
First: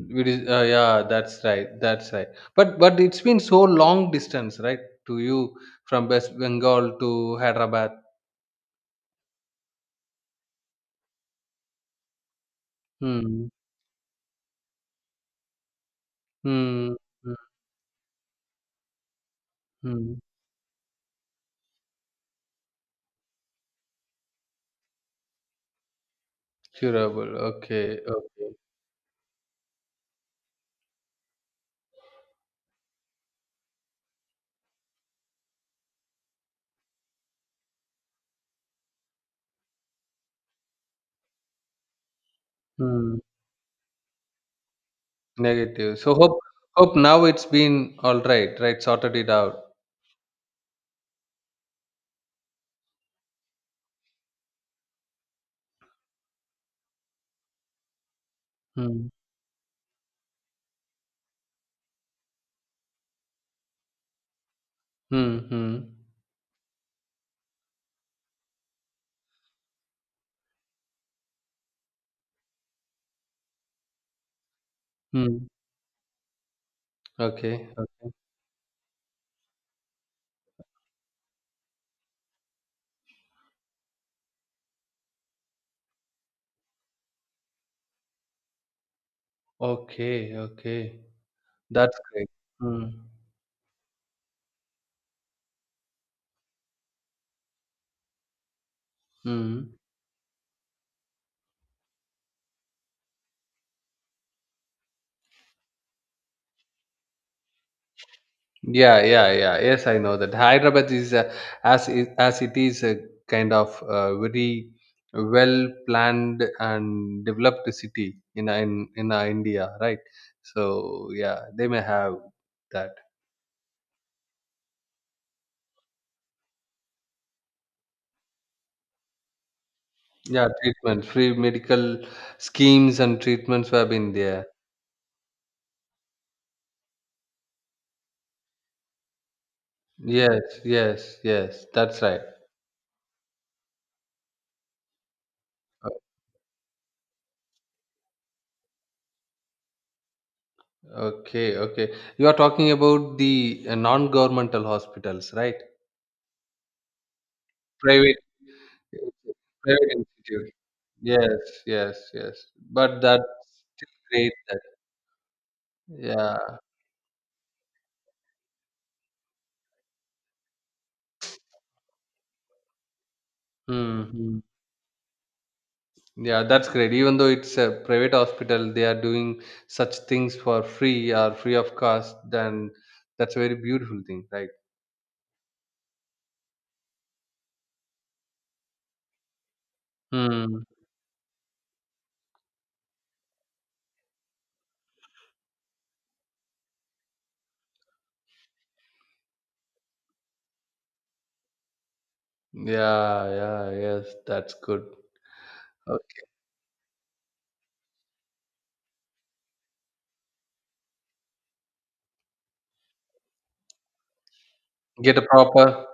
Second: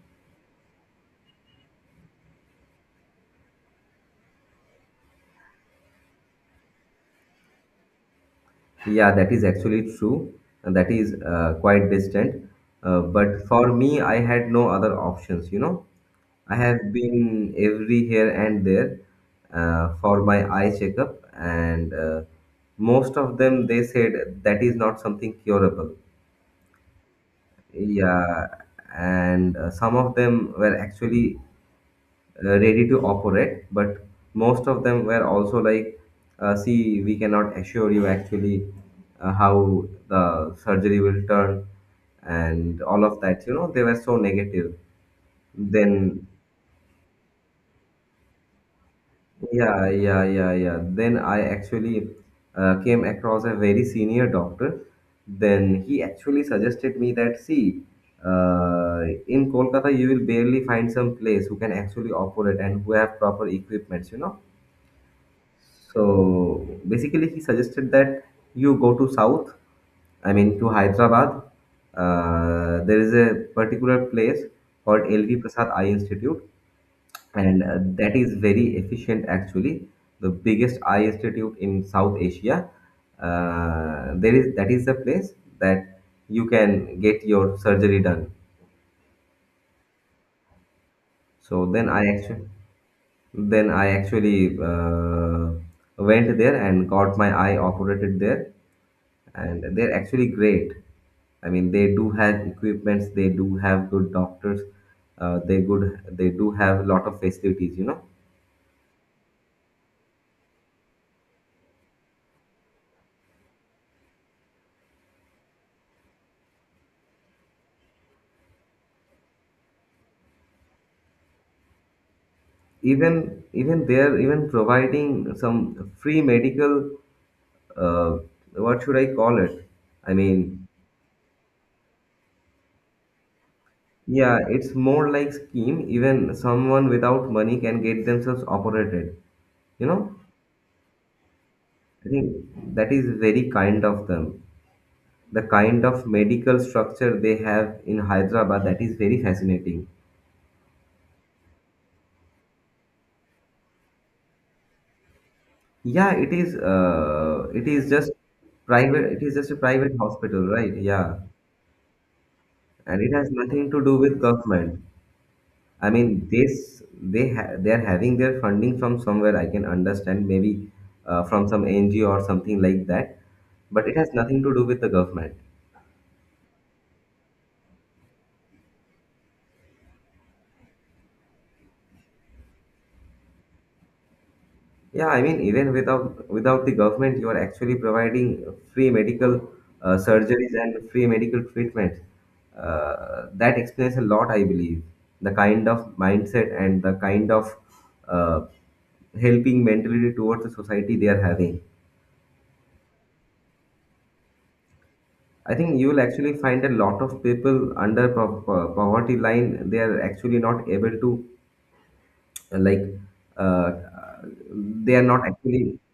S1: It is. Uh, yeah. That's right. That's right. But but it's been so long distance, right? To you from West Bengal to Hyderabad.
S2: Yeah, that is actually true. And That is uh, quite distant. Uh, but
S1: Hmm.
S2: for me, I had no other options, you know. I
S1: Hmm.
S2: have
S1: Hmm.
S2: been every here and there uh,
S1: Hmm.
S2: for my eye checkup, and uh, most of them they said that is not something curable.
S1: Curable. Okay.
S2: Yeah,
S1: Okay.
S2: and uh, some of them were actually uh, ready to operate, but most of them were also like uh, see we cannot assure you actually uh, how the surgery will turn and all
S1: Hmm.
S2: of that, you know, they were so negative.
S1: Negative. So
S2: Then
S1: hope, hope now it's been all right. Right. Sorted it out.
S2: yeah, yeah, yeah, yeah, then I actually uh, came across a very senior doctor. Then he actually suggested me that see uh,
S1: Hmm.
S2: in Kolkata you will barely find some place who can actually operate and who have proper equipments, you know.
S1: Hmm. Hmm.
S2: So basically, he suggested that you go to south, I mean to Hyderabad. Uh, there is a particular place called L V
S1: Hmm.
S2: Prasad Eye Institute, and
S1: Okay.
S2: uh,
S1: Okay.
S2: that is very efficient actually, the biggest eye institute in South Asia. Uh, there is That is the place that you can get your surgery done.
S1: Okay, okay.
S2: So then
S1: That's
S2: I
S1: great.
S2: actually
S1: Mm.
S2: then I actually uh, went there and got my eye operated there
S1: Mm.
S2: and they're actually great. I mean, they do have equipments, they do have good doctors, uh, they good, they do have a lot of facilities, you know.
S1: Yeah, yeah, yeah. Yes, I know that. Hyderabad is uh, as it, as it is a kind of uh, very well planned and developed city in in in uh, India, right? So yeah, they may have that.
S2: Even even they're even providing some free medical. Uh, what should I call it? I
S1: Yeah,
S2: mean,
S1: treatment, free medical schemes and treatments have been
S2: yeah,
S1: there.
S2: it's more like scheme. Even someone without money can get themselves operated, you know.
S1: Yes, yes, yes. That's
S2: I
S1: right.
S2: think that is very kind of them. The kind of medical structure they have in Hyderabad, that is very fascinating.
S1: Okay, okay. You are talking about the uh, non-governmental hospitals, right?
S2: Yeah, it is. Uh, it is just
S1: Private,
S2: private. It is just a
S1: private
S2: private hospital,
S1: institute.
S2: right? Yeah,
S1: Yes, yes, yes. But
S2: and it
S1: that's
S2: has nothing to do with
S1: great. That,
S2: government. I mean, this
S1: yeah.
S2: they ha they are having their funding from somewhere. I can understand maybe uh, from some N G O or something like that, but it has
S1: Hmm.
S2: nothing to do with the government.
S1: Yeah, that's great. Even though it's a private hospital, they are doing such things for free or free of cost. Then that's a very beautiful thing, right?
S2: Yeah, I mean, even without without the government, you are actually providing free medical uh, surgeries
S1: Hmm.
S2: and free medical treatment. Uh, that explains a lot, I believe. The kind of mindset and the kind of uh, helping mentality towards the society they are having.
S1: Yeah, yeah, yes. That's good.
S2: I think you will
S1: Okay.
S2: actually find a lot of people under po- po- poverty line. They are actually not able to, uh, like, uh, they are
S1: Get a
S2: not actually
S1: proper.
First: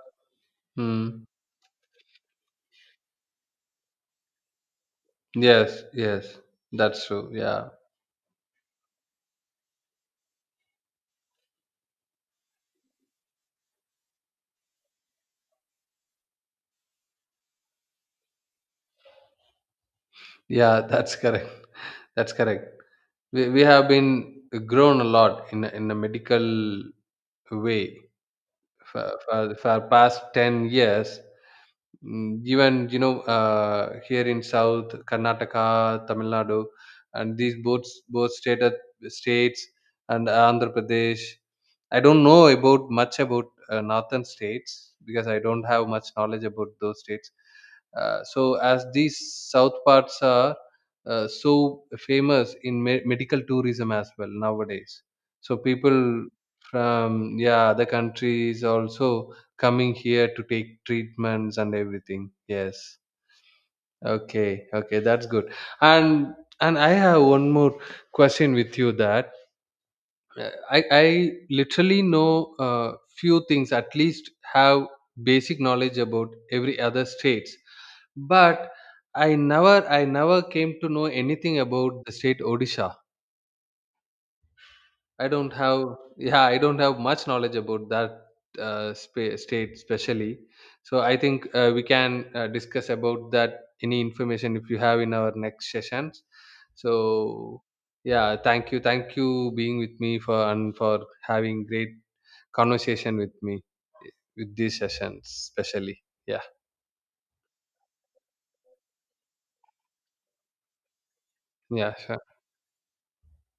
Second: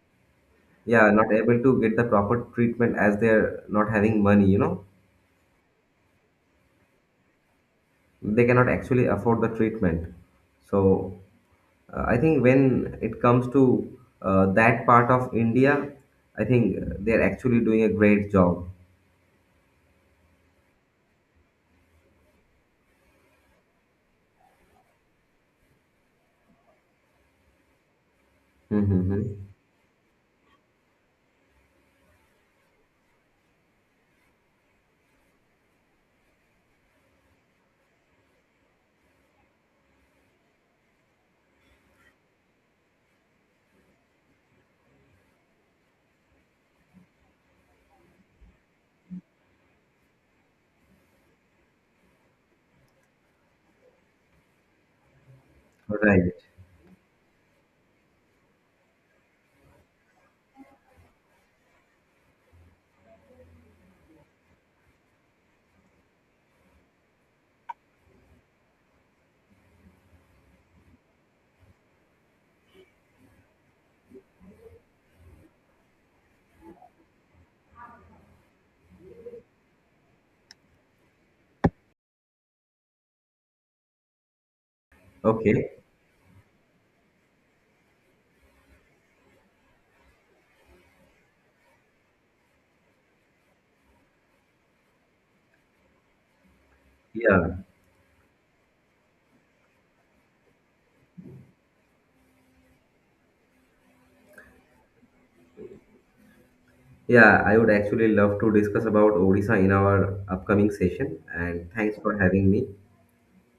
S2: yeah
S1: Hmm.
S2: not able to get the proper treatment as they are not having money, you know.
S1: Yes, yes. That's true. Yeah.
S2: They cannot actually afford the treatment, so uh, I think when it comes to uh, that part of India, I think they are actually doing a great job.
S1: Yeah, that's correct. (laughs) That's correct. We, we have been grown a lot in a- in a medical way
S2: Mm-hmm.
S1: for,
S2: Mm-hmm.
S1: for, for past ten years. Mm, even, you know, uh, here in South, Karnataka, Tamil Nadu, and these both, both state, states and Andhra Pradesh. I don't know about much about uh, northern states because I don't have much knowledge about those states. Uh, so as these south parts are uh, so famous in me- medical tourism as well nowadays. So people
S2: Right.
S1: from yeah other countries also coming here to take treatments and everything. Yes. Okay. Okay. That's good. And and I have one more question with you that uh, I, I literally know uh, few things, at least have basic knowledge about every other states. But I never I never came to know anything about the state Odisha. I don't
S2: Okay.
S1: have, yeah, I don't have much knowledge about that uh, spa- state especially. So I think uh, we can uh, discuss about that any information if you have in our next sessions.
S2: Yeah,
S1: So yeah, thank you, thank you being with me for and for having great conversation with me with these sessions, especially. Yeah,
S2: yeah, I would actually love to discuss about Odisha in our upcoming session, and
S1: yeah,
S2: thanks
S1: sure.
S2: for having me.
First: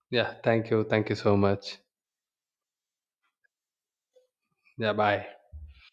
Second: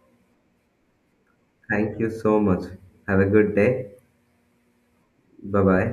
S1: Yeah, thank you. Thank you so much.
S2: Thank you so much. Have a good day.
S1: Yeah, bye.
S2: Bye bye.